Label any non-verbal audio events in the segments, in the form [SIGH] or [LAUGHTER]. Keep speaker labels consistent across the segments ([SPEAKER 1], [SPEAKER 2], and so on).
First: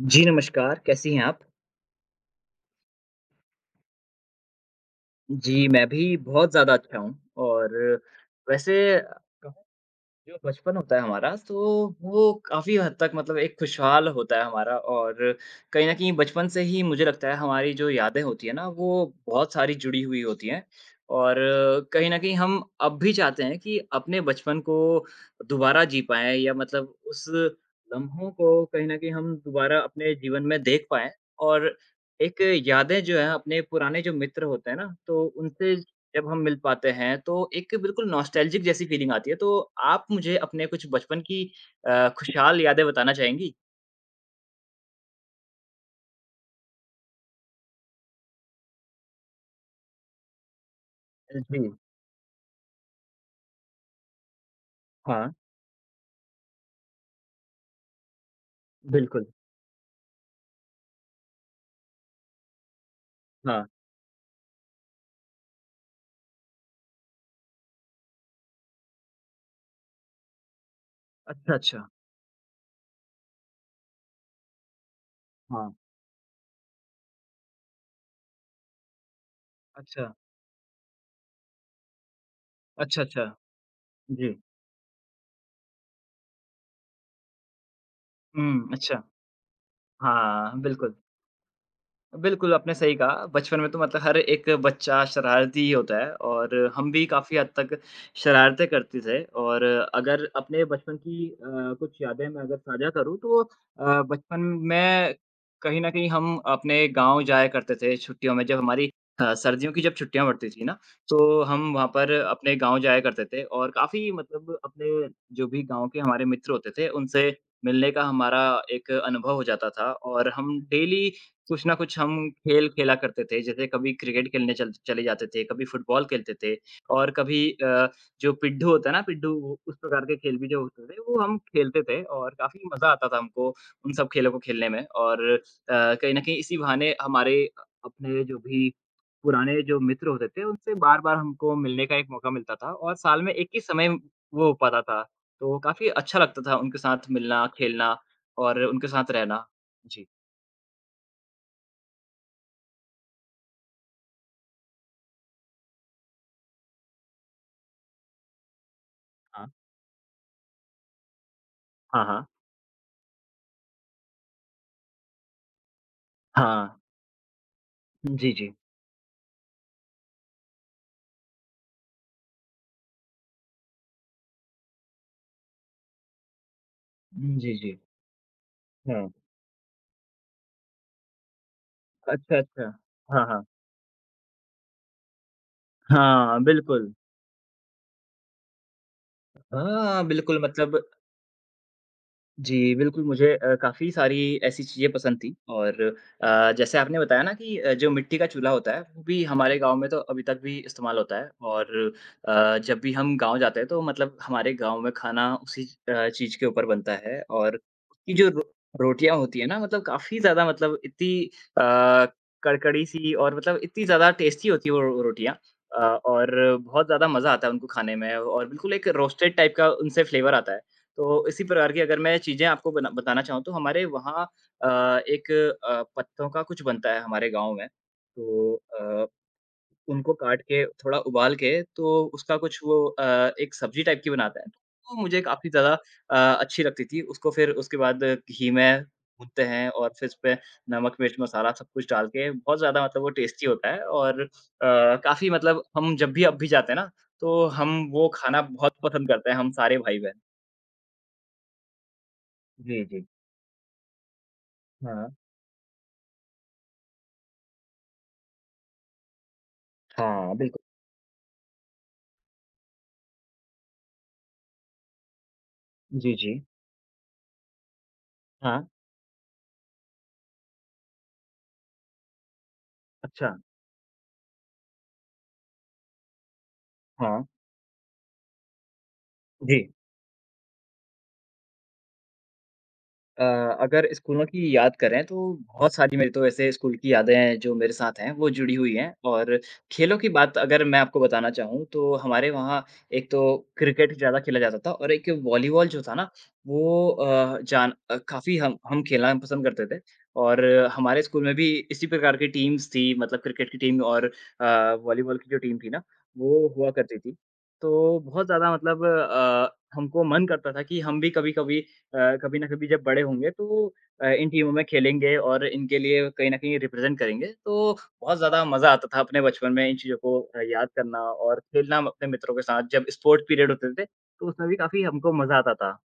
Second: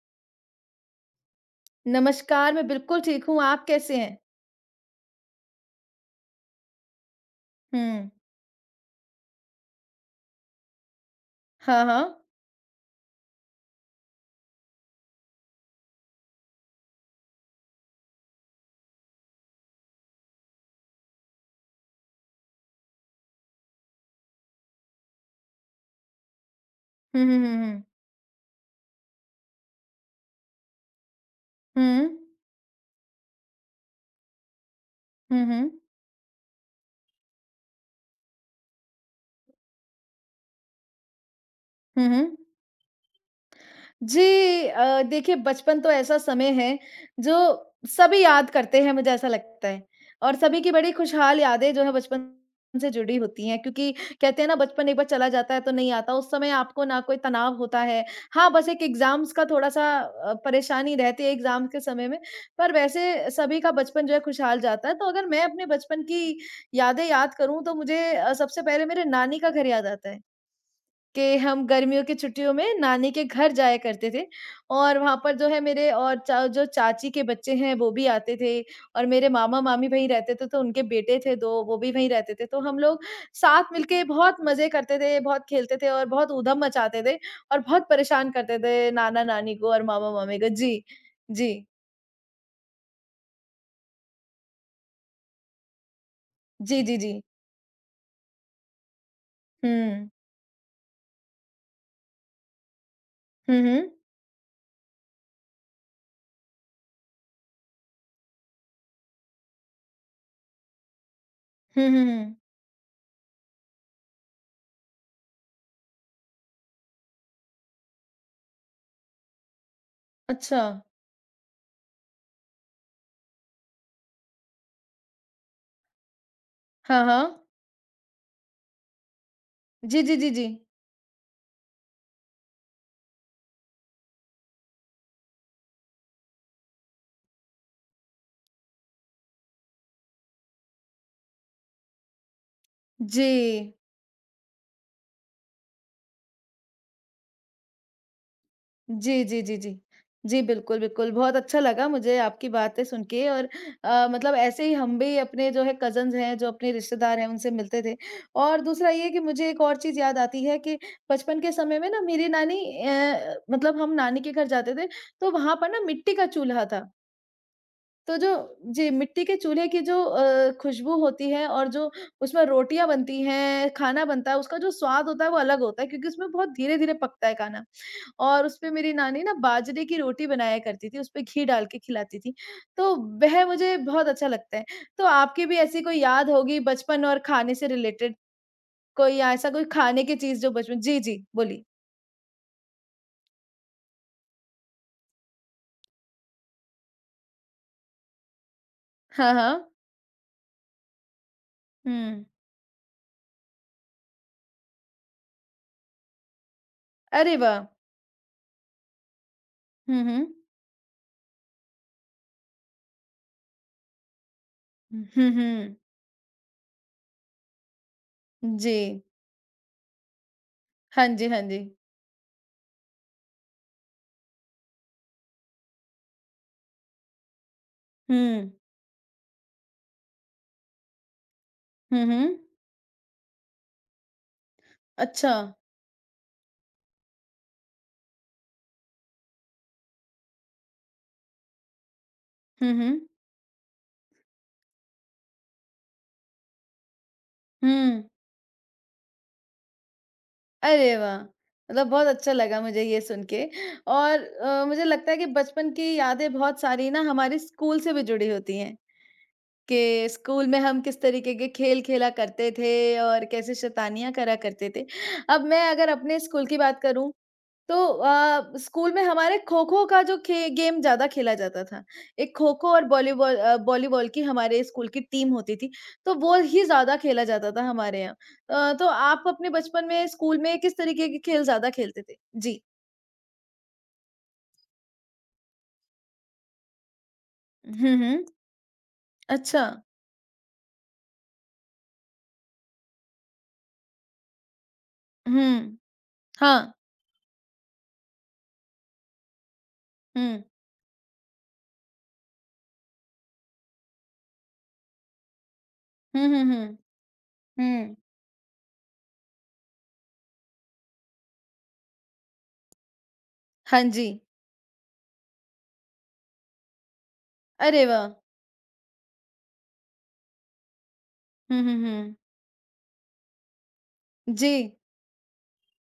[SPEAKER 1] जी, नमस्कार, कैसी हैं आप?
[SPEAKER 2] नमस्कार, मैं बिल्कुल ठीक हूँ, आप कैसे हैं?
[SPEAKER 1] जी, मैं भी बहुत ज़्यादा अच्छा हूँ और
[SPEAKER 2] हुँ।
[SPEAKER 1] वैसे जो बचपन होता है हमारा,
[SPEAKER 2] हाँ,
[SPEAKER 1] तो
[SPEAKER 2] हाँ।
[SPEAKER 1] वो काफ़ी हद तक मतलब एक खुशहाल होता है हमारा और कहीं न कहीं बचपन से ही मुझे लगता है हमारी जो यादें होती हैं ना, वो बहुत सारी जुड़ी हुई होती हैं। और कहीं न कहीं हम अब भी चाहते हैं कि अपने बचपन को दोबारा जी पाएँ या मतलब
[SPEAKER 2] हुँ,
[SPEAKER 1] उस
[SPEAKER 2] हुँ, हुँ, हुँ।
[SPEAKER 1] लम्हों को कहीं न कहीं हम दोबारा अपने जीवन में देख पाएँ और
[SPEAKER 2] हुँ।
[SPEAKER 1] एक यादें जो हैं अपने पुराने जो मित्र होते हैं ना, तो
[SPEAKER 2] हुँ, हुँ।
[SPEAKER 1] उनसे जब हम मिल पाते हैं, तो एक बिल्कुल नॉस्टैल्जिक जैसी फ़ीलिंग आती है, तो आप मुझे अपने कुछ बचपन की
[SPEAKER 2] हुँ, हुँ। हुँ, हुँ।
[SPEAKER 1] खुशहाल यादें बताना चाहेंगी?
[SPEAKER 2] जी। देखिए बचपन तो ऐसा समय है जो सभी याद करते हैं, मुझे ऐसा लगता है। और सभी की बड़ी खुशहाल
[SPEAKER 1] जी,
[SPEAKER 2] यादें जो है बचपन से जुड़ी होती हैं, क्योंकि कहते हैं ना बचपन एक बार चला
[SPEAKER 1] हाँ,
[SPEAKER 2] जाता है तो नहीं आता। उस समय आपको ना कोई तनाव होता है। हाँ, बस एक
[SPEAKER 1] बिल्कुल,
[SPEAKER 2] एग्जाम्स का थोड़ा सा परेशानी रहती है एग्जाम्स के समय में। पर वैसे सभी
[SPEAKER 1] हाँ।
[SPEAKER 2] का बचपन जो है खुशहाल जाता है। तो अगर मैं अपने बचपन की यादें याद करूं तो मुझे सबसे पहले मेरे नानी का घर याद आता है, कि
[SPEAKER 1] अच्छा,
[SPEAKER 2] हम
[SPEAKER 1] अच्छा,
[SPEAKER 2] गर्मियों की छुट्टियों में नानी के घर जाया करते थे। और वहाँ पर जो है
[SPEAKER 1] हाँ।
[SPEAKER 2] मेरे और चा जो चाची के बच्चे हैं वो भी आते थे। और मेरे मामा-मामी वहीं
[SPEAKER 1] अच्छा,
[SPEAKER 2] रहते थे, तो उनके बेटे थे 2, वो भी वहीं रहते थे। तो हम लोग
[SPEAKER 1] अच्छा, अच्छा।
[SPEAKER 2] साथ मिलके
[SPEAKER 1] जी।
[SPEAKER 2] बहुत मज़े करते थे, बहुत खेलते थे और बहुत ऊधम मचाते थे। और बहुत परेशान करते
[SPEAKER 1] हुँ,
[SPEAKER 2] थे
[SPEAKER 1] अच्छा।
[SPEAKER 2] नाना-नानी को और मामा-मामी को।
[SPEAKER 1] हाँ,
[SPEAKER 2] जी।
[SPEAKER 1] बिल्कुल।
[SPEAKER 2] जी।
[SPEAKER 1] बिल्कुल, आपने सही कहा। बचपन में तो मतलब हर एक बच्चा शरारती ही होता है और
[SPEAKER 2] जी,
[SPEAKER 1] हम
[SPEAKER 2] जी,
[SPEAKER 1] भी
[SPEAKER 2] जी।
[SPEAKER 1] काफ़ी हद तक शरारतें करते थे और
[SPEAKER 2] हुँ।
[SPEAKER 1] अगर अपने बचपन की कुछ यादें मैं अगर साझा करूँ तो
[SPEAKER 2] हुँ, हुँ।
[SPEAKER 1] बचपन में कहीं न कहीं हम अपने गाँव जाया करते थे छुट्टियों में। जब हमारी सर्दियों की जब छुट्टियाँ पड़ती थी ना, तो हम वहाँ
[SPEAKER 2] हुँ, हुँ,
[SPEAKER 1] पर
[SPEAKER 2] हुँ।
[SPEAKER 1] अपने गाँव जाया करते थे और काफ़ी मतलब अपने जो भी गाँव के हमारे मित्र होते थे, उनसे मिलने का हमारा एक अनुभव हो जाता था और हम
[SPEAKER 2] अच्छा।
[SPEAKER 1] डेली कुछ ना कुछ हम खेल खेला करते थे, जैसे कभी क्रिकेट खेलने चल चले जाते थे, कभी फुटबॉल खेलते थे
[SPEAKER 2] हाँ,
[SPEAKER 1] और कभी
[SPEAKER 2] हाँ।
[SPEAKER 1] जो पिड्ढू होता है ना पिड्ढू, वो उस
[SPEAKER 2] जी,
[SPEAKER 1] प्रकार
[SPEAKER 2] जी,
[SPEAKER 1] के
[SPEAKER 2] जी,
[SPEAKER 1] खेल
[SPEAKER 2] जी।
[SPEAKER 1] भी जो होते थे, वो हम खेलते थे और काफ़ी मज़ा आता था हमको उन सब खेलों को खेलने में और कहीं न कहीं इसी बहाने हमारे अपने जो भी पुराने जो मित्र होते थे, उनसे बार-बार हमको मिलने का एक मौका मिलता था और साल
[SPEAKER 2] जी।
[SPEAKER 1] में एक ही समय वो हो पाता था, तो काफ़ी अच्छा लगता था उनके साथ मिलना, खेलना और उनके साथ
[SPEAKER 2] जी, जी,
[SPEAKER 1] रहना।
[SPEAKER 2] जी, जी।
[SPEAKER 1] जी।
[SPEAKER 2] जी, बिल्कुल, बिल्कुल। बहुत अच्छा लगा मुझे आपकी बातें सुन के। और मतलब ऐसे ही हम भी अपने जो है कज़िन्स हैं, जो अपने रिश्तेदार हैं, उनसे मिलते थे। और दूसरा ये कि
[SPEAKER 1] हाँ।
[SPEAKER 2] मुझे एक और चीज़ याद आती है कि बचपन के समय में ना
[SPEAKER 1] हाँ, हाँ।
[SPEAKER 2] मेरी नानी। मतलब हम नानी के घर जाते थे, तो वहाँ पर ना मिट्टी का चूल्हा
[SPEAKER 1] हाँ,
[SPEAKER 2] था। तो जो
[SPEAKER 1] जी, जी।
[SPEAKER 2] जी, मिट्टी के चूल्हे की जो खुशबू होती है और जो उसमें रोटियाँ बनती हैं, खाना बनता है, उसका जो स्वाद होता है वो अलग होता है, क्योंकि उसमें बहुत धीरे-धीरे पकता है
[SPEAKER 1] जी,
[SPEAKER 2] खाना।
[SPEAKER 1] जी।
[SPEAKER 2] और उसपे मेरी
[SPEAKER 1] हाँ।
[SPEAKER 2] नानी ना बाजरे की रोटी बनाया करती थी, उसपे घी डाल के खिलाती थी।
[SPEAKER 1] अच्छा, अच्छा।
[SPEAKER 2] तो
[SPEAKER 1] हाँ,
[SPEAKER 2] वह
[SPEAKER 1] हाँ।
[SPEAKER 2] मुझे बहुत अच्छा लगता है। तो आपकी भी ऐसी कोई याद
[SPEAKER 1] हाँ,
[SPEAKER 2] होगी
[SPEAKER 1] बिल्कुल।
[SPEAKER 2] बचपन और खाने से रिलेटेड कोई, या ऐसा कोई
[SPEAKER 1] हाँ,
[SPEAKER 2] खाने की
[SPEAKER 1] बिल्कुल
[SPEAKER 2] चीज़ जो बचपन।
[SPEAKER 1] मतलब
[SPEAKER 2] जी, जी, बोलिए।
[SPEAKER 1] जी, बिल्कुल मुझे काफ़ी सारी ऐसी चीज़ें पसंद थी और जैसे आपने बताया ना कि जो मिट्टी का चूल्हा होता है, वो भी
[SPEAKER 2] हाँ,
[SPEAKER 1] हमारे
[SPEAKER 2] हाँ।
[SPEAKER 1] गाँव में तो अभी तक भी इस्तेमाल होता है और
[SPEAKER 2] हुँ।
[SPEAKER 1] जब भी हम गाँव जाते हैं तो मतलब हमारे गाँव में खाना उसी चीज़ के ऊपर बनता है
[SPEAKER 2] अरे
[SPEAKER 1] और
[SPEAKER 2] वाह!
[SPEAKER 1] उसकी जो रो रोटियाँ होती हैं ना मतलब
[SPEAKER 2] हुँ,
[SPEAKER 1] काफ़ी
[SPEAKER 2] हुँ।
[SPEAKER 1] ज़्यादा मतलब इतनी अ, कड़कड़ी-सी और मतलब इतनी ज़्यादा टेस्टी होती है वो रो
[SPEAKER 2] हुँ,
[SPEAKER 1] रोटियाँ
[SPEAKER 2] हुँ।
[SPEAKER 1] और बहुत ज़्यादा मज़ा आता है उनको खाने में और बिल्कुल
[SPEAKER 2] जी।
[SPEAKER 1] एक रोस्टेड टाइप का उनसे फ्लेवर आता है।
[SPEAKER 2] हाँ
[SPEAKER 1] तो
[SPEAKER 2] जी, हाँ
[SPEAKER 1] इसी
[SPEAKER 2] जी।
[SPEAKER 1] प्रकार की अगर मैं चीज़ें आपको बना बताना चाहूँ तो हमारे वहाँ अ, एक पत्तों का कुछ बनता है हमारे गाँव में।
[SPEAKER 2] हुँ।
[SPEAKER 1] तो अ, उनको काट के थोड़ा उबाल के तो
[SPEAKER 2] हुँ,
[SPEAKER 1] उसका
[SPEAKER 2] हुँ।
[SPEAKER 1] कुछ वो एक सब्ज़ी टाइप की बनाता है। तो वो मुझे
[SPEAKER 2] अच्छा।
[SPEAKER 1] काफ़ी ज़्यादा अच्छी लगती थी। उसको फिर उसके बाद घी में भूनते हैं और फिर उस पे नमक, मिर्च, मसाला सब कुछ डाल के बहुत
[SPEAKER 2] हुँ,
[SPEAKER 1] ज़्यादा
[SPEAKER 2] हुँ।
[SPEAKER 1] मतलब वो टेस्टी होता है और काफ़ी मतलब हम जब भी अब भी जाते हैं ना, तो हम
[SPEAKER 2] हुँ।
[SPEAKER 1] वो खाना बहुत पसंद करते हैं, हम सारे भाई-बहन।
[SPEAKER 2] अरे वाह! मतलब बहुत अच्छा लगा मुझे
[SPEAKER 1] जी,
[SPEAKER 2] ये
[SPEAKER 1] जी।
[SPEAKER 2] सुन के। और मुझे
[SPEAKER 1] हाँ,
[SPEAKER 2] लगता है कि बचपन की यादें बहुत सारी ना हमारे स्कूल से भी जुड़ी होती हैं, कि
[SPEAKER 1] हाँ,
[SPEAKER 2] स्कूल में
[SPEAKER 1] बिल्कुल।
[SPEAKER 2] हम किस तरीके के खेल खेला करते थे और कैसे शैतानियाँ करा करते थे। अब मैं अगर
[SPEAKER 1] जी,
[SPEAKER 2] अपने
[SPEAKER 1] जी।
[SPEAKER 2] स्कूल की बात करूँ तो
[SPEAKER 1] हाँ,
[SPEAKER 2] स्कूल में हमारे खो-खो का जो खे गेम ज़्यादा खेला जाता था। एक खो-खो और
[SPEAKER 1] अच्छा।
[SPEAKER 2] वॉलीबॉल की हमारे स्कूल की टीम होती थी, तो वो ही ज़्यादा
[SPEAKER 1] हाँ,
[SPEAKER 2] खेला जाता था हमारे यहाँ। तो आप अपने
[SPEAKER 1] जी।
[SPEAKER 2] बचपन में स्कूल में किस तरीके के खेल ज़्यादा खेलते थे? जी।
[SPEAKER 1] अ, अगर स्कूलों की याद करें तो बहुत सारी मेरी तो ऐसे स्कूल की यादें हैं जो मेरे
[SPEAKER 2] हुँ,
[SPEAKER 1] साथ हैं
[SPEAKER 2] हुँ।
[SPEAKER 1] वो जुड़ी हुई हैं और
[SPEAKER 2] अच्छा।
[SPEAKER 1] खेलों की बात अगर मैं आपको बताना चाहूँ तो हमारे वहाँ एक तो क्रिकेट ज़्यादा खेला जाता था और एक वॉलीबॉल
[SPEAKER 2] हुँ।
[SPEAKER 1] जो था ना
[SPEAKER 2] हाँ।
[SPEAKER 1] वो काफ़ी हम खेलना पसंद करते थे
[SPEAKER 2] हुँ।
[SPEAKER 1] और हमारे स्कूल में भी इसी प्रकार की टीम्स थी मतलब क्रिकेट की टीम और वॉलीबॉल की जो टीम थी ना
[SPEAKER 2] हुँ, हुँ,
[SPEAKER 1] वो
[SPEAKER 2] हुँ।
[SPEAKER 1] हुआ करती थी तो
[SPEAKER 2] हुँ।
[SPEAKER 1] बहुत ज़्यादा मतलब हमको मन करता था कि हम भी कभी कभी कभी ना कभी जब बड़े होंगे तो
[SPEAKER 2] हाँ जी।
[SPEAKER 1] इन टीमों में खेलेंगे और इनके लिए कहीं न कहीं रिप्रेज़ेंट करेंगे। तो
[SPEAKER 2] अरे वाह!
[SPEAKER 1] बहुत ज़्यादा मज़ा आता था अपने बचपन में इन चीज़ों को याद करना और
[SPEAKER 2] हुँ, हुँ,
[SPEAKER 1] खेलना हम अपने
[SPEAKER 2] हुँ।
[SPEAKER 1] मित्रों के साथ जब स्पोर्ट पीरियड होते थे, तो उसमें
[SPEAKER 2] जी।
[SPEAKER 1] भी काफ़ी हमको मज़ा आता था।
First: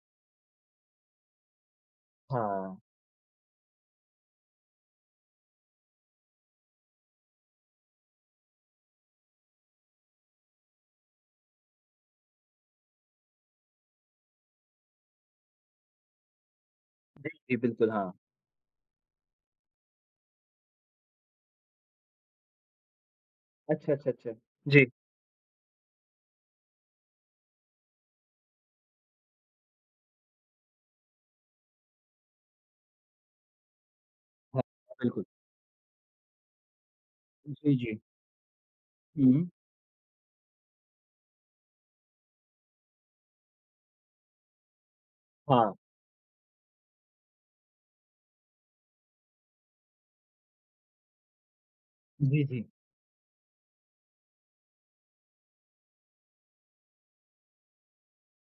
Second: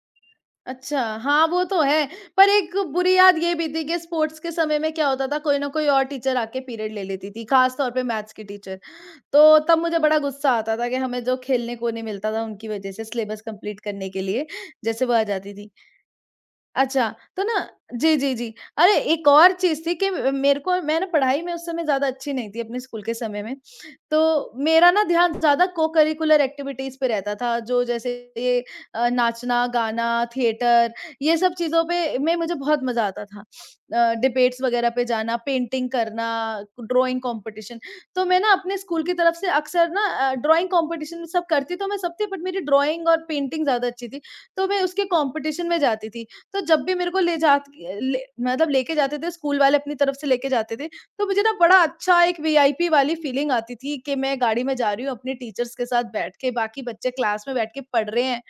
[SPEAKER 2] अच्छा, हाँ, वो तो है। पर एक
[SPEAKER 1] हाँ।
[SPEAKER 2] बुरी याद ये भी थी कि स्पोर्ट्स के समय में क्या होता था, कोई ना कोई और टीचर आके पीरियड ले लेती थी, खास तौर पे मैथ्स की टीचर। तो तब मुझे बड़ा गुस्सा आता था कि हमें जो खेलने को नहीं मिलता था उनकी वजह से, सिलेबस कंप्लीट करने के लिए जैसे वो आ जाती थी। अच्छा,
[SPEAKER 1] जी,
[SPEAKER 2] तो ना
[SPEAKER 1] जी, बिल्कुल, हाँ।
[SPEAKER 2] जी, जी, जी। अरे, एक और चीज़ थी कि मेरे को मैं ना पढ़ाई में उस समय ज़्यादा अच्छी नहीं थी अपने स्कूल के समय में।
[SPEAKER 1] अच्छा, अच्छा, अच्छा।
[SPEAKER 2] तो
[SPEAKER 1] जी।
[SPEAKER 2] मेरा ना ध्यान ज़्यादा को-करिकुलर एक्टिविटीज़ पे रहता था, जो जैसे ये नाचना, गाना, थिएटर, ये सब चीज़ों पे में मुझे बहुत मज़ा आता था।
[SPEAKER 1] हाँ,
[SPEAKER 2] डिबेट्स वगैरह पे
[SPEAKER 1] बिल्कुल।
[SPEAKER 2] जाना, पेंटिंग करना, ड्राइंग
[SPEAKER 1] जी,
[SPEAKER 2] कॉम्पिटिशन।
[SPEAKER 1] जी।
[SPEAKER 2] तो मैं ना अपने स्कूल की तरफ से
[SPEAKER 1] हुँ।
[SPEAKER 2] अक्सर ना ड्राइंग कॉम्पिटिशन में सब करती तो मैं सब थी, बट मेरी ड्राइंग और पेंटिंग ज़्यादा अच्छी थी, तो मैं उसके कॉम्पिटिशन में
[SPEAKER 1] हाँ।
[SPEAKER 2] जाती थी। तो जब भी मेरे को ले जात ले मतलब लेके जाते थे, स्कूल वाले अपनी तरफ से लेके जाते थे, तो मुझे ना बड़ा अच्छा एक
[SPEAKER 1] जी, जी।
[SPEAKER 2] वीआईपी वाली फीलिंग आती थी कि मैं गाड़ी में जा रही हूँ अपने टीचर्स के साथ बैठ के, बाकी बच्चे क्लास में बैठ के पढ़ रहे हैं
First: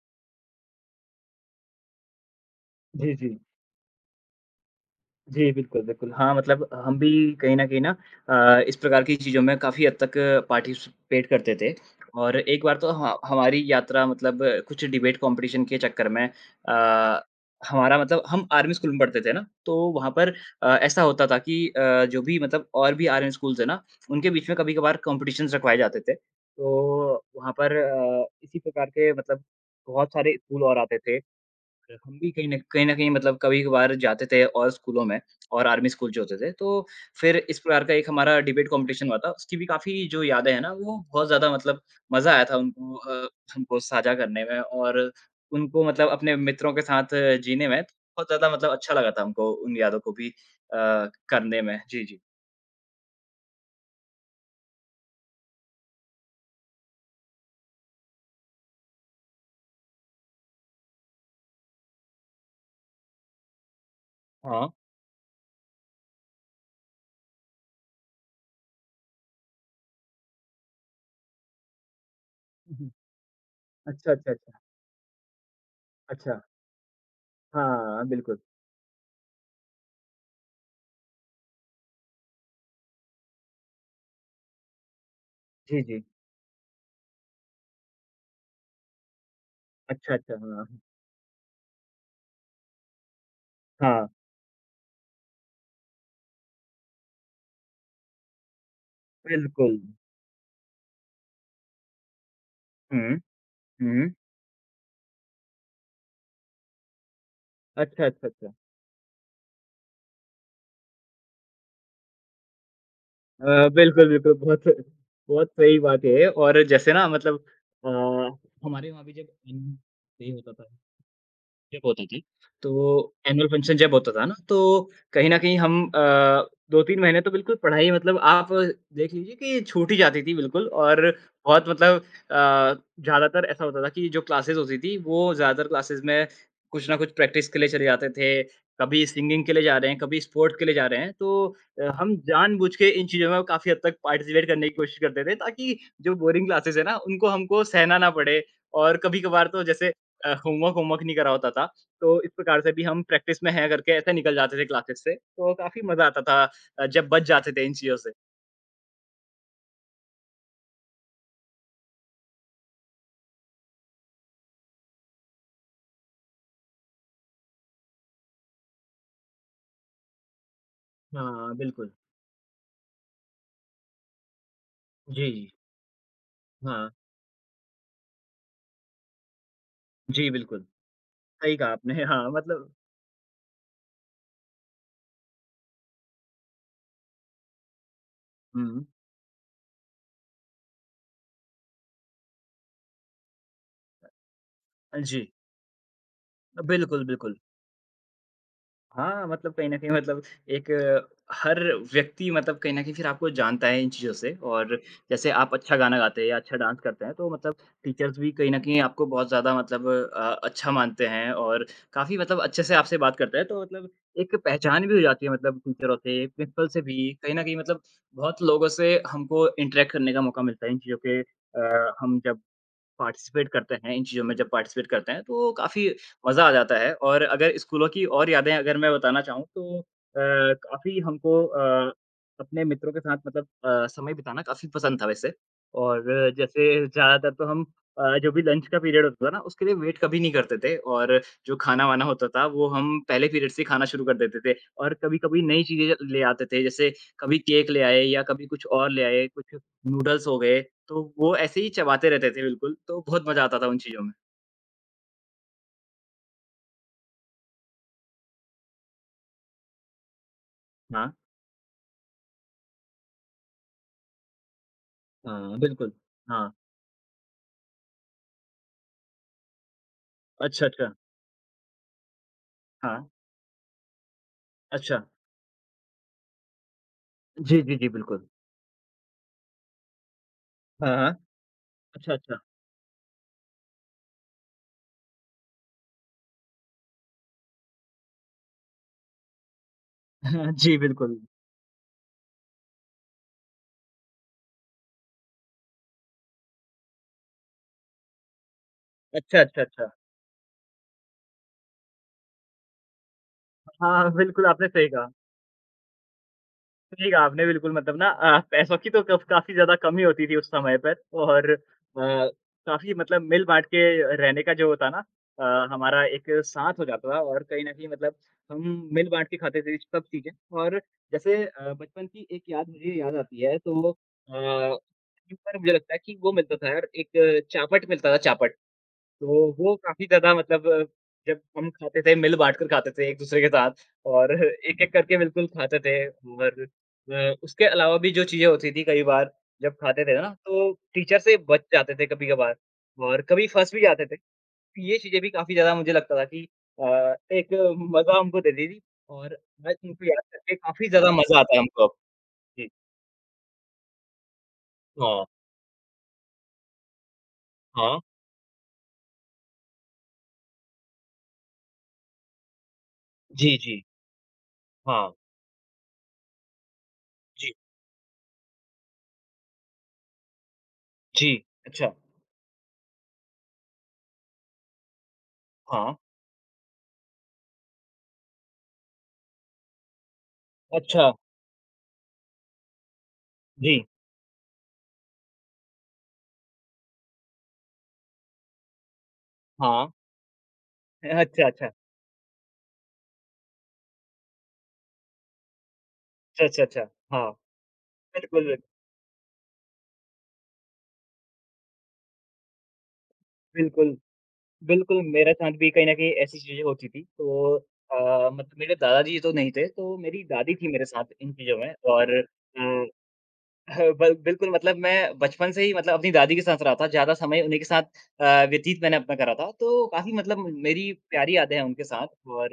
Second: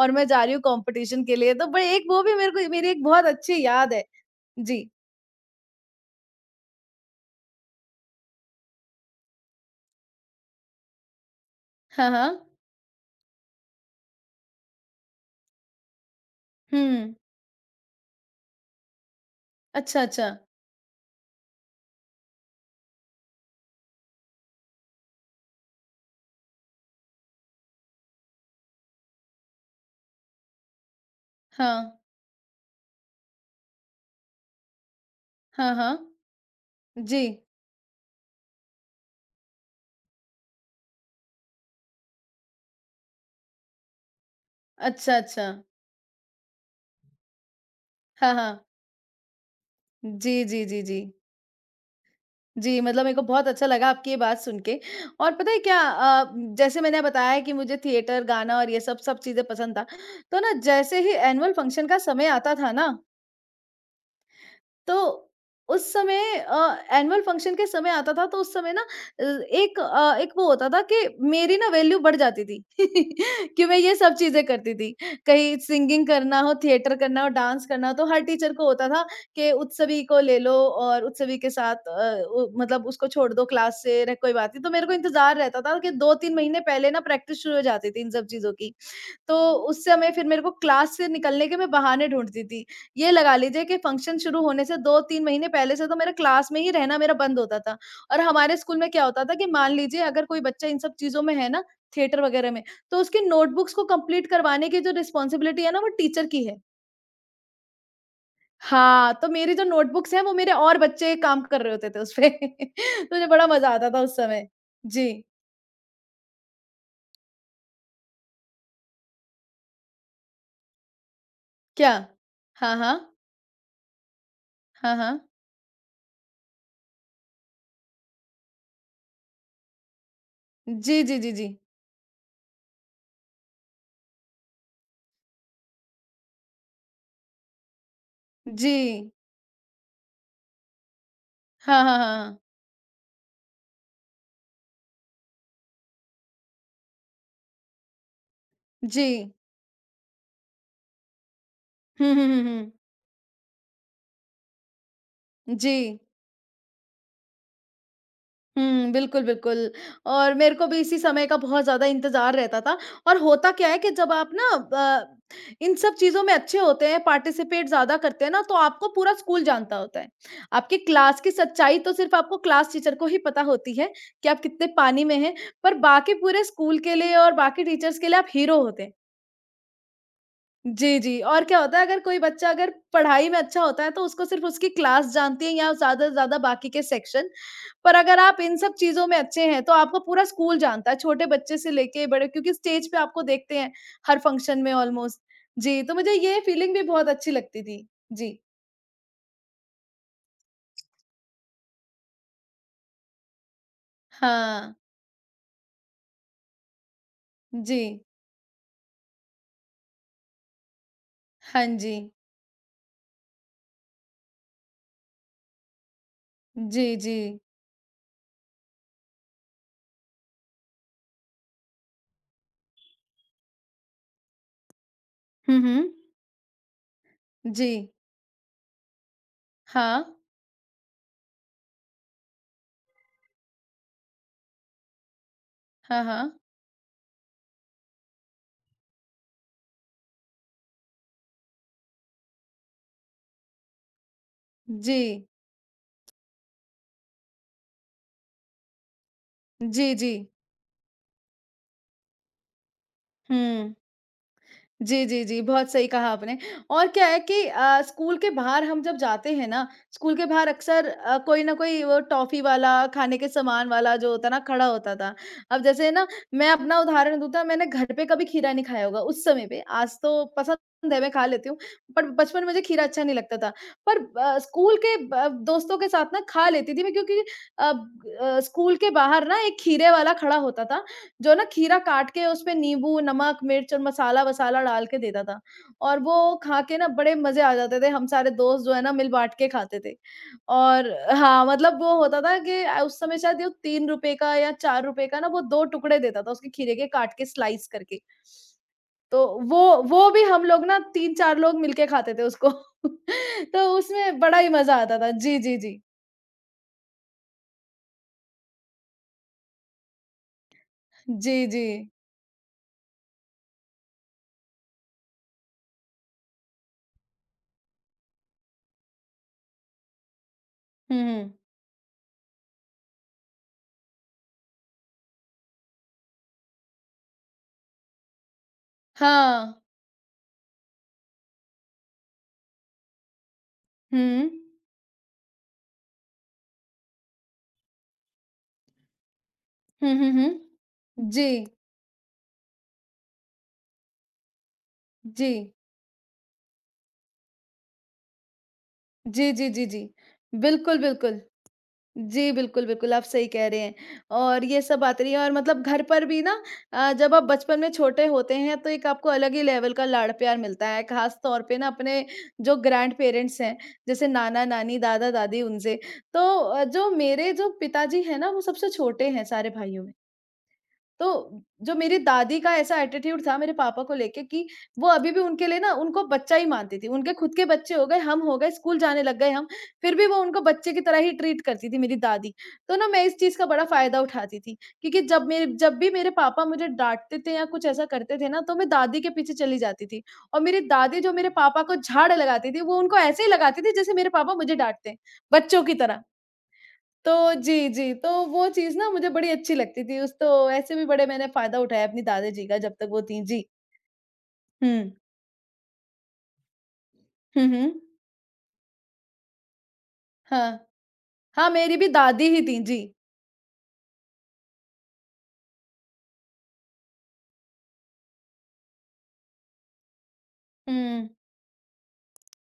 [SPEAKER 2] और मैं जा रही हूँ कॉम्पिटिशन के लिए। तो बड़े एक वो भी मेरे को मेरी एक
[SPEAKER 1] जी,
[SPEAKER 2] बहुत
[SPEAKER 1] जी।
[SPEAKER 2] अच्छी याद है। जी।
[SPEAKER 1] जी, बिल्कुल, बिल्कुल। हाँ, मतलब हम भी कहीं न कहीं ना इस प्रकार की चीज़ों में काफ़ी हद तक पार्टिसिपेट करते थे
[SPEAKER 2] हाँ,
[SPEAKER 1] और
[SPEAKER 2] हाँ।
[SPEAKER 1] एक बार तो ह हमारी यात्रा मतलब कुछ डिबेट कॉम्पिटिशन के चक्कर में
[SPEAKER 2] हुँ।
[SPEAKER 1] अ, हमारा मतलब हम आर्मी स्कूल में पढ़ते थे ना, तो
[SPEAKER 2] अच्छा,
[SPEAKER 1] वहाँ
[SPEAKER 2] अच्छा।
[SPEAKER 1] पर ऐसा होता था कि जो भी मतलब और भी आर्मी स्कूल्स हैं ना, उनके बीच में कभी-कभार कॉम्पिटिशन्स रखवाए जाते थे। तो वहाँ पर इसी प्रकार के मतलब बहुत सारे स्कूल और आते थे
[SPEAKER 2] हाँ।
[SPEAKER 1] हम भी कहीं न कहीं मतलब कभी-कभार जाते थे और स्कूलों में और
[SPEAKER 2] हाँ,
[SPEAKER 1] आर्मी
[SPEAKER 2] हाँ।
[SPEAKER 1] स्कूल जो होते थे, तो
[SPEAKER 2] जी।
[SPEAKER 1] फिर इस प्रकार का एक हमारा डिबेट कॉम्पिटिशन हुआ था। उसकी भी काफ़ी जो यादें हैं ना, वो बहुत ज़्यादा मतलब मज़ा आया था उनको हमको साझा करने में और
[SPEAKER 2] अच्छा, अच्छा।
[SPEAKER 1] उनको मतलब अपने मित्रों के साथ जीने में बहुत
[SPEAKER 2] हाँ,
[SPEAKER 1] ज़्यादा
[SPEAKER 2] हाँ।
[SPEAKER 1] मतलब अच्छा लगा था हमको उन यादों को भी
[SPEAKER 2] जी, जी, जी, जी।
[SPEAKER 1] करने में। जी, जी।
[SPEAKER 2] जी, मतलब मेरे को बहुत अच्छा लगा आपकी ये बात सुन के। और पता है क्या, जैसे मैंने बताया कि मुझे थिएटर, गाना और ये सब सब चीज़ें पसंद था, तो ना जैसे ही एनुअल फंक्शन का समय आता था ना,
[SPEAKER 1] हाँ।
[SPEAKER 2] तो उस समय अ, एनुअल फंक्शन के समय आता था तो उस समय ना अ, अ, एक वो होता था कि मेरी ना वैल्यू बढ़ जाती थी
[SPEAKER 1] हुँ, हुँ।
[SPEAKER 2] [LAUGHS] कि मैं ये
[SPEAKER 1] अच्छा,
[SPEAKER 2] सब
[SPEAKER 1] अच्छा,
[SPEAKER 2] चीजें
[SPEAKER 1] अच्छा।
[SPEAKER 2] करती थी। कहीं सिंगिंग करना
[SPEAKER 1] अच्छा,
[SPEAKER 2] हो, थिएटर करना हो, डांस करना हो
[SPEAKER 1] हाँ,
[SPEAKER 2] तो हर
[SPEAKER 1] बिल्कुल।
[SPEAKER 2] टीचर को होता था कि उत्सवी को ले लो, और उत्सवी के साथ अ, उ मतलब उसको छोड़ दो, क्लास से र कोई बात नहीं। तो मेरे को इंतज़ार रहता था
[SPEAKER 1] जी,
[SPEAKER 2] कि
[SPEAKER 1] जी।
[SPEAKER 2] 2-3 महीने पहले ना प्रैक्टिस शुरू हो जाती थी इन सब चीज़ों की। तो उस समय
[SPEAKER 1] अच्छा,
[SPEAKER 2] फिर
[SPEAKER 1] अच्छा,
[SPEAKER 2] मेरे को
[SPEAKER 1] हाँ।
[SPEAKER 2] क्लास से निकलने के मैं बहाने ढूँढती थी। ये लगा लीजिए कि
[SPEAKER 1] हाँ,
[SPEAKER 2] फंक्शन शुरू होने से 2-3 महीने पहले से तो मेरा क्लास में ही रहना मेरा बंद होता था। और हमारे स्कूल में क्या होता था कि मान
[SPEAKER 1] बिल्कुल।
[SPEAKER 2] लीजिए अगर कोई बच्चा इन सब चीज़ों में है ना, थिएटर वगैरह में, तो
[SPEAKER 1] हुँ,
[SPEAKER 2] उसकी नोटबुक्स को
[SPEAKER 1] हुँ।
[SPEAKER 2] कंप्लीट करवाने की जो रिस्पॉन्सिबिलिटी है ना वो टीचर की है।
[SPEAKER 1] अच्छा, अच्छा, अच्छा।
[SPEAKER 2] हाँ, तो मेरी जो नोटबुक्स हैं वो मेरे और बच्चे काम कर रहे होते थे उसपे। [LAUGHS] तो मुझे बड़ा मज़ा आता था
[SPEAKER 1] बिल्कुल,
[SPEAKER 2] उस
[SPEAKER 1] बिल्कुल।
[SPEAKER 2] समय।
[SPEAKER 1] बहुत
[SPEAKER 2] जी,
[SPEAKER 1] बहुत सही बात है और जैसे ना मतलब अ, हमारे वहाँ भी जब अन्न डे होता था, जब
[SPEAKER 2] क्या?
[SPEAKER 1] होती थी,
[SPEAKER 2] हाँ,
[SPEAKER 1] तो
[SPEAKER 2] हाँ।
[SPEAKER 1] एनुअल फंक्शन जब होता था ना, तो
[SPEAKER 2] हाँ, हाँ।
[SPEAKER 1] कहीं न कहीं हम 2-3 महीने तो बिल्कुल पढ़ाई मतलब आप देख लीजिए कि छूट ही जाती थी बिल्कुल
[SPEAKER 2] जी,
[SPEAKER 1] और
[SPEAKER 2] जी, जी, जी।
[SPEAKER 1] बहुत मतलब ज़्यादातर ऐसा होता था कि जो क्लासेस होती थी, वो ज़्यादातर क्लासेस में कुछ ना कुछ प्रैक्टिस के लिए चले जाते थे,
[SPEAKER 2] जी।
[SPEAKER 1] कभी सिंगिंग के लिए जा रहे हैं, कभी स्पोर्ट्स के लिए जा रहे हैं। तो
[SPEAKER 2] हाँ, हाँ, हाँ,
[SPEAKER 1] हम
[SPEAKER 2] हाँ।
[SPEAKER 1] जानबूझ के इन चीज़ों में काफ़ी हद तक पार्टिसिपेट करने की कोशिश करते थे ताकि जो बोरिंग क्लासेस है ना, उनको हमको सहना ना पड़े और
[SPEAKER 2] जी।
[SPEAKER 1] कभी-कभार तो जैसे होमवर्क होमवर्क नहीं करा होता था,
[SPEAKER 2] हुँ,
[SPEAKER 1] तो
[SPEAKER 2] हुँ,
[SPEAKER 1] इस
[SPEAKER 2] हुँ,
[SPEAKER 1] प्रकार
[SPEAKER 2] हुँ।
[SPEAKER 1] से भी हम प्रैक्टिस में हैं करके ऐसे निकल जाते थे क्लासेस से, तो काफ़ी
[SPEAKER 2] जी।
[SPEAKER 1] मज़ा आता था जब बच जाते थे इन चीज़ों से।
[SPEAKER 2] हुँ, बिल्कुल, बिल्कुल। और मेरे को भी इसी समय का बहुत ज़्यादा इंतज़ार रहता था। और होता क्या है कि जब आप ना अ, इन सब चीज़ों में अच्छे होते हैं, पार्टिसिपेट ज़्यादा करते हैं ना, तो आपको पूरा स्कूल जानता होता है। आपकी क्लास की
[SPEAKER 1] हाँ,
[SPEAKER 2] सच्चाई
[SPEAKER 1] बिल्कुल।
[SPEAKER 2] तो सिर्फ़ आपको क्लास टीचर को ही पता होती है कि आप कितने पानी में
[SPEAKER 1] जी,
[SPEAKER 2] हैं,
[SPEAKER 1] जी।
[SPEAKER 2] पर बाकी पूरे स्कूल
[SPEAKER 1] हाँ।
[SPEAKER 2] के लिए और बाकी टीचर्स के लिए आप हीरो होते हैं।
[SPEAKER 1] जी, बिल्कुल।
[SPEAKER 2] जी, जी। और
[SPEAKER 1] सही
[SPEAKER 2] क्या
[SPEAKER 1] कहा
[SPEAKER 2] होता है, अगर
[SPEAKER 1] आपने।
[SPEAKER 2] कोई
[SPEAKER 1] हाँ,
[SPEAKER 2] बच्चा अगर
[SPEAKER 1] मतलब
[SPEAKER 2] पढ़ाई में अच्छा होता है तो उसको सिर्फ़ उसकी क्लास जानती है, या ज़्यादा से ज़्यादा बाकी के सेक्शन। पर अगर आप इन सब
[SPEAKER 1] हुँ।
[SPEAKER 2] चीज़ों में अच्छे हैं तो आपको पूरा स्कूल जानता है, छोटे बच्चे से लेके बड़े, क्योंकि स्टेज पे आपको देखते हैं हर फंक्शन में ऑलमोस्ट।
[SPEAKER 1] जी।
[SPEAKER 2] जी, तो मुझे ये फीलिंग भी
[SPEAKER 1] बिल्कुल,
[SPEAKER 2] बहुत अच्छी
[SPEAKER 1] बिल्कुल।
[SPEAKER 2] लगती थी। जी।
[SPEAKER 1] हाँ, मतलब कहीं न कहीं मतलब एक हर व्यक्ति मतलब कहीं न कहीं फिर आपको जानता है इन चीज़ों से
[SPEAKER 2] हाँ।
[SPEAKER 1] और जैसे आप अच्छा गाना गाते हैं या अच्छा डांस करते हैं, तो मतलब
[SPEAKER 2] जी।
[SPEAKER 1] टीचर्स भी कहीं न कहीं आपको बहुत ज़्यादा मतलब अच्छा मानते हैं
[SPEAKER 2] हाँ
[SPEAKER 1] और
[SPEAKER 2] जी।
[SPEAKER 1] काफ़ी मतलब अच्छे से आपसे बात करते हैं। तो मतलब एक पहचान भी हो जाती है मतलब टीचरों से, प्रिंसिपल से
[SPEAKER 2] जी,
[SPEAKER 1] भी
[SPEAKER 2] जी।
[SPEAKER 1] कहीं न कहीं मतलब बहुत लोगों से हमको इंटरैक्ट करने का मौका मिलता है इन चीज़ों के हम जब पार्टिसिपेट करते हैं, इन चीज़ों में जब पार्टिसिपेट करते हैं, तो
[SPEAKER 2] हुँ, हुँ।
[SPEAKER 1] काफ़ी मज़ा आ जाता है और अगर
[SPEAKER 2] जी।
[SPEAKER 1] स्कूलों की और यादें अगर मैं बताना चाहूँ तो
[SPEAKER 2] हाँ।
[SPEAKER 1] काफ़ी हमको अपने मित्रों के साथ मतलब समय बिताना काफ़ी पसंद था वैसे
[SPEAKER 2] हाँ,
[SPEAKER 1] और
[SPEAKER 2] हाँ।
[SPEAKER 1] जैसे ज़्यादातर तो हम जो भी लंच का पीरियड होता था ना, उसके लिए वेट कभी नहीं करते थे और जो खाना-वाना होता था, वो हम पहले पीरियड से ही खाना शुरू कर देते थे और
[SPEAKER 2] जी।
[SPEAKER 1] कभी-कभी नई चीज़ें ले आते थे, जैसे कभी केक ले आए या कभी कुछ और ले आए, कुछ
[SPEAKER 2] जी, जी।
[SPEAKER 1] नूडल्स हो गए, तो वो ऐसे ही चबाते रहते थे बिल्कुल, तो बहुत मज़ा आता था
[SPEAKER 2] हुँ।
[SPEAKER 1] उन चीज़ों में।
[SPEAKER 2] जी, जी, जी, बहुत सही कहा आपने। और क्या है कि स्कूल के बाहर हम जब जाते हैं ना, स्कूल के बाहर अक्सर
[SPEAKER 1] हाँ,
[SPEAKER 2] कोई ना कोई वो टॉफ़ी वाला, खाने के सामान वाला जो होता है ना, खड़ा होता था।
[SPEAKER 1] हाँ,
[SPEAKER 2] अब जैसे
[SPEAKER 1] बिल्कुल।
[SPEAKER 2] ना मैं
[SPEAKER 1] हाँ,
[SPEAKER 2] अपना उदाहरण दूँ तो मैंने घर पे कभी खीरा नहीं खाया होगा उस समय पे, आज तो पसंद
[SPEAKER 1] अच्छा, अच्छा।
[SPEAKER 2] है मैं खा लेती हूँ, पर बचपन में मुझे खीरा
[SPEAKER 1] हाँ,
[SPEAKER 2] अच्छा नहीं लगता था। पर स्कूल के
[SPEAKER 1] अच्छा।
[SPEAKER 2] ब दोस्तों के साथ ना खा लेती थी मैं, क्योंकि
[SPEAKER 1] जी, जी, जी, बिल्कुल।
[SPEAKER 2] स्कूल के बाहर ना एक खीरे वाला खड़ा होता था,
[SPEAKER 1] हाँ, हाँ।
[SPEAKER 2] जो ना खीरा काट
[SPEAKER 1] अच्छा,
[SPEAKER 2] के
[SPEAKER 1] अच्छा।
[SPEAKER 2] उसमें नींबू, नमक, मिर्च और मसाला-वसाला डाल के देता था, और वो खा के ना बड़े मज़े आ जाते थे। हम सारे दोस्त जो है ना मिल बाँट के खाते थे।
[SPEAKER 1] [LAUGHS] जी,
[SPEAKER 2] और
[SPEAKER 1] बिल्कुल।
[SPEAKER 2] हाँ, मतलब वो होता था कि उस समय शायद ये ₹3 का या ₹4 का ना वो 2 टुकड़े देता था उसके खीरे के, काट के स्लाइस करके। तो
[SPEAKER 1] अच्छा,
[SPEAKER 2] वो
[SPEAKER 1] अच्छा, अच्छा।
[SPEAKER 2] वो भी हम लोग ना 3-4 लोग मिलके खाते थे उसको। [LAUGHS] तो
[SPEAKER 1] हाँ,
[SPEAKER 2] उसमें बड़ा
[SPEAKER 1] बिल्कुल,
[SPEAKER 2] ही
[SPEAKER 1] आपने
[SPEAKER 2] मज़ा
[SPEAKER 1] सही
[SPEAKER 2] आता था।
[SPEAKER 1] कहा।
[SPEAKER 2] जी, जी, जी।
[SPEAKER 1] ठीक है, आपने बिल्कुल मतलब ना पैसों की तो कफ काफ़ी ज़्यादा कमी होती थी उस समय पर
[SPEAKER 2] जी,
[SPEAKER 1] और
[SPEAKER 2] जी।
[SPEAKER 1] काफ़ी मतलब मिल-बाँट के रहने का जो होता ना हमारा एक साथ हो जाता था और कहीं न कहीं मतलब हम मिल-बाँट के खाते थे सब चीज़ें और
[SPEAKER 2] हुँ, हुँ।
[SPEAKER 1] जैसे बचपन की एक याद मुझे याद आती है तो एक बार मुझे लगता है कि वो मिलता था यार एक चापट मिलता था चापट तो
[SPEAKER 2] हाँ।
[SPEAKER 1] वो काफ़ी ज़्यादा मतलब जब हम खाते थे मिल बाँट कर खाते थे एक-दूसरे के साथ
[SPEAKER 2] हुँ।
[SPEAKER 1] और [LAUGHS] एक-एक करके बिल्कुल खाते थे और उसके अलावा भी जो चीज़ें होती थी कई बार जब
[SPEAKER 2] हुँ,
[SPEAKER 1] खाते
[SPEAKER 2] हुँ,
[SPEAKER 1] थे ना तो
[SPEAKER 2] हुँ।
[SPEAKER 1] टीचर से
[SPEAKER 2] जी।
[SPEAKER 1] बच जाते थे कभी-कभार और कभी फँस भी जाते थे। ये चीज़ें भी
[SPEAKER 2] जी।
[SPEAKER 1] काफ़ी ज़्यादा मुझे लगता था कि एक मज़ा हमको देती थी
[SPEAKER 2] जी,
[SPEAKER 1] और
[SPEAKER 2] जी, जी,
[SPEAKER 1] आज
[SPEAKER 2] जी।
[SPEAKER 1] उनको याद करके
[SPEAKER 2] बिल्कुल,
[SPEAKER 1] काफ़ी ज़्यादा
[SPEAKER 2] बिल्कुल।
[SPEAKER 1] मज़ा आता है हमको अब।
[SPEAKER 2] जी, बिल्कुल,
[SPEAKER 1] जी।
[SPEAKER 2] बिल्कुल, आप सही कह रहे हैं। और ये सब आती रही है,
[SPEAKER 1] हाँ,
[SPEAKER 2] और मतलब घर पर भी ना जब आप बचपन में
[SPEAKER 1] हाँ।
[SPEAKER 2] छोटे होते हैं तो एक आपको अलग ही लेवल का लाड़-प्यार मिलता है, ख़ास तौर पे ना अपने जो ग्रैंड-पेरेंट्स
[SPEAKER 1] जी,
[SPEAKER 2] हैं,
[SPEAKER 1] जी।
[SPEAKER 2] जैसे नाना-नानी,
[SPEAKER 1] हाँ।
[SPEAKER 2] दादा-दादी उनसे। तो जो मेरे जो
[SPEAKER 1] जी,
[SPEAKER 2] पिताजी हैं ना, वो सबसे छोटे हैं सारे भाइयों में। तो
[SPEAKER 1] जी।
[SPEAKER 2] जो
[SPEAKER 1] अच्छा।
[SPEAKER 2] मेरी दादी का ऐसा एटीट्यूड था मेरे पापा को लेके कि वो अभी भी उनके लिए ना
[SPEAKER 1] हाँ।
[SPEAKER 2] उनको बच्चा ही मानती थी। उनके खुद के बच्चे हो गए, हम हो गए, स्कूल जाने लग गए हम, फिर भी वो उनको बच्चे की तरह
[SPEAKER 1] अच्छा।
[SPEAKER 2] ही ट्रीट करती थी मेरी दादी। तो ना मैं इस चीज़ का बड़ा
[SPEAKER 1] जी।
[SPEAKER 2] फ़ायदा उठाती थी, क्योंकि जब भी मेरे पापा मुझे डाँटते थे या कुछ ऐसा करते थे ना, तो मैं दादी के पीछे चली जाती
[SPEAKER 1] हाँ।
[SPEAKER 2] थी, और मेरी दादी जो मेरे
[SPEAKER 1] अच्छा,
[SPEAKER 2] पापा
[SPEAKER 1] अच्छा।
[SPEAKER 2] को झाड़ लगाती थी, वो उनको ऐसे ही लगाती थी जैसे मेरे पापा मुझे डाँटते हैं, बच्चों की तरह।
[SPEAKER 1] अच्छा, अच्छा, अच्छा।
[SPEAKER 2] तो
[SPEAKER 1] हाँ,
[SPEAKER 2] जी, जी। तो वो
[SPEAKER 1] बिल्कुल,
[SPEAKER 2] चीज़ ना मुझे बड़ी अच्छी लगती थी उस, तो ऐसे भी बड़े मैंने फ़ायदा उठाया अपनी दादा जी का जब तक वो थीं। जी।
[SPEAKER 1] बिल्कुल,
[SPEAKER 2] हुँ।
[SPEAKER 1] बिल्कुल मेरे साथ भी कहीं न कहीं ऐसी चीज़ें होती थी।
[SPEAKER 2] हुँ,
[SPEAKER 1] तो
[SPEAKER 2] हुँ।
[SPEAKER 1] मतलब मेरे दादाजी तो नहीं थे, तो मेरी दादी
[SPEAKER 2] हाँ।
[SPEAKER 1] थी मेरे साथ इन
[SPEAKER 2] हाँ,
[SPEAKER 1] चीज़ों में
[SPEAKER 2] मेरी भी
[SPEAKER 1] और
[SPEAKER 2] दादी ही थीं। जी।
[SPEAKER 1] अ ह बल बिल्कुल, मतलब मैं बचपन से ही मतलब अपनी दादी के साथ रहा था, ज़्यादा समय उन्हीं के साथ व्यतीत मैंने अपना करा था, तो काफ़ी मतलब मेरी
[SPEAKER 2] हुँ,
[SPEAKER 1] प्यारी यादें हैं उनके साथ और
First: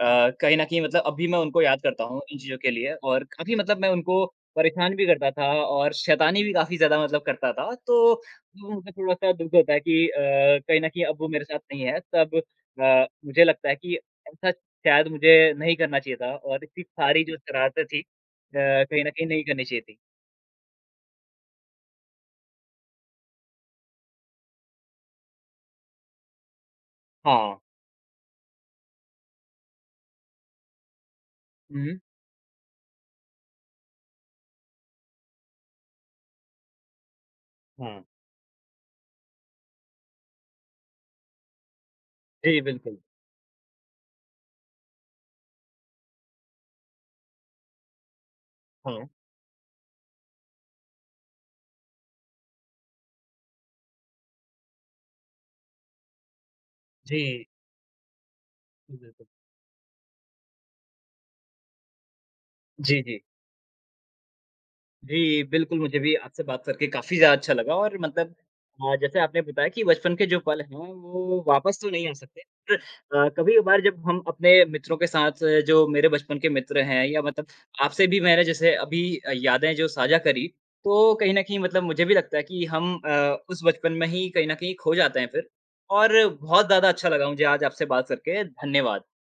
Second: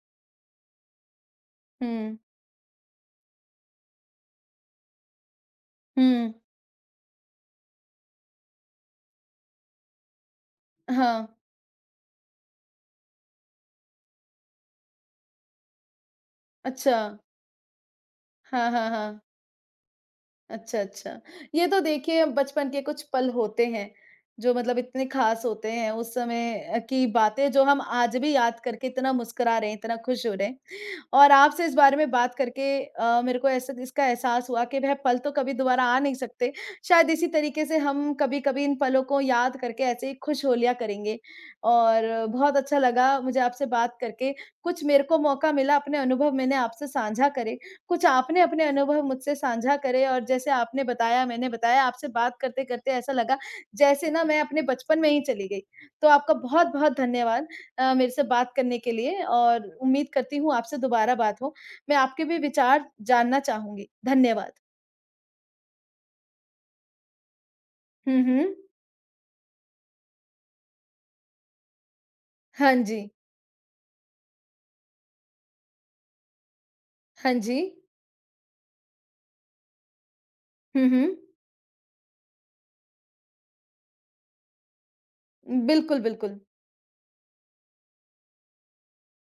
[SPEAKER 1] कहीं न कहीं मतलब अब भी मैं उनको याद करता
[SPEAKER 2] हुँ,
[SPEAKER 1] हूँ इन चीज़ों के लिए और काफ़ी मतलब मैं उनको परेशान भी करता था और
[SPEAKER 2] हुँ।
[SPEAKER 1] शैतानी भी काफ़ी ज़्यादा मतलब करता था, तो वो मुझे थोड़ा-सा दुःख होता है कि कहीं न कहीं अब
[SPEAKER 2] हाँ।
[SPEAKER 1] वो मेरे साथ नहीं है, तब मुझे लगता है कि ऐसा शायद मुझे नहीं करना चाहिए था और इतनी
[SPEAKER 2] अच्छा।
[SPEAKER 1] सारी जो शरारतें थी
[SPEAKER 2] हाँ, हाँ,
[SPEAKER 1] कहीं न
[SPEAKER 2] हाँ।
[SPEAKER 1] कहीं नहीं करनी चाहिए थी।
[SPEAKER 2] अच्छा, अच्छा। ये तो देखिए बचपन के कुछ पल होते हैं, जो मतलब इतने ख़ास होते हैं, उस समय की बातें
[SPEAKER 1] हाँ,
[SPEAKER 2] जो हम आज भी याद करके इतना मुस्कुरा रहे हैं, इतना खुश हो रहे हैं। और आपसे इस बारे
[SPEAKER 1] हुँ,
[SPEAKER 2] में बात करके मेरे को ऐसा इसका एहसास हुआ कि वह पल तो कभी दोबारा आ नहीं सकते। शायद इसी तरीके से
[SPEAKER 1] हाँ,
[SPEAKER 2] हम कभी-कभी इन पलों को याद करके ऐसे ही खुश हो लिया करेंगे। और बहुत
[SPEAKER 1] जी,
[SPEAKER 2] अच्छा
[SPEAKER 1] बिल्कुल,
[SPEAKER 2] लगा मुझे आपसे बात करके। कुछ मेरे को मौका मिला, अपने अनुभव मैंने आपसे साझा करे, कुछ आपने अपने
[SPEAKER 1] हाँ,
[SPEAKER 2] अनुभव मुझसे साझा करे, और जैसे आपने बताया, मैंने बताया, आपसे बात करते-करते ऐसा लगा जैसे ना मैं अपने बचपन में ही चली गई। तो आपका बहुत-बहुत धन्यवाद।
[SPEAKER 1] जी,
[SPEAKER 2] मेरे से बात करने के लिए,
[SPEAKER 1] बिल्कुल।
[SPEAKER 2] और उम्मीद करती हूँ आपसे दोबारा बात हो। मैं आपके भी विचार
[SPEAKER 1] जी, जी,
[SPEAKER 2] जानना चाहूँगी। धन्यवाद।
[SPEAKER 1] जी, बिल्कुल मुझे भी आपसे बात करके काफ़ी ज़्यादा अच्छा लगा और
[SPEAKER 2] हुँ,
[SPEAKER 1] मतलब
[SPEAKER 2] हुँ।
[SPEAKER 1] जैसे आपने बताया कि बचपन के जो पल हैं वो वापस तो नहीं आ सकते
[SPEAKER 2] हाँ
[SPEAKER 1] पर
[SPEAKER 2] जी।
[SPEAKER 1] कभी-कभार जब हम अपने मित्रों के साथ जो मेरे बचपन के मित्र हैं या
[SPEAKER 2] हाँ
[SPEAKER 1] मतलब
[SPEAKER 2] जी।
[SPEAKER 1] आपसे भी मैंने जैसे अभी यादें जो साझा करी,
[SPEAKER 2] हुँ, हुँ।
[SPEAKER 1] तो कहीं न कहीं मतलब मुझे भी लगता है कि हम उस बचपन में ही कहीं न कहीं खो जाते हैं फिर
[SPEAKER 2] बिल्कुल,
[SPEAKER 1] और
[SPEAKER 2] बिल्कुल।
[SPEAKER 1] बहुत ज़्यादा अच्छा लगा मुझे आज आपसे बात करके, धन्यवाद।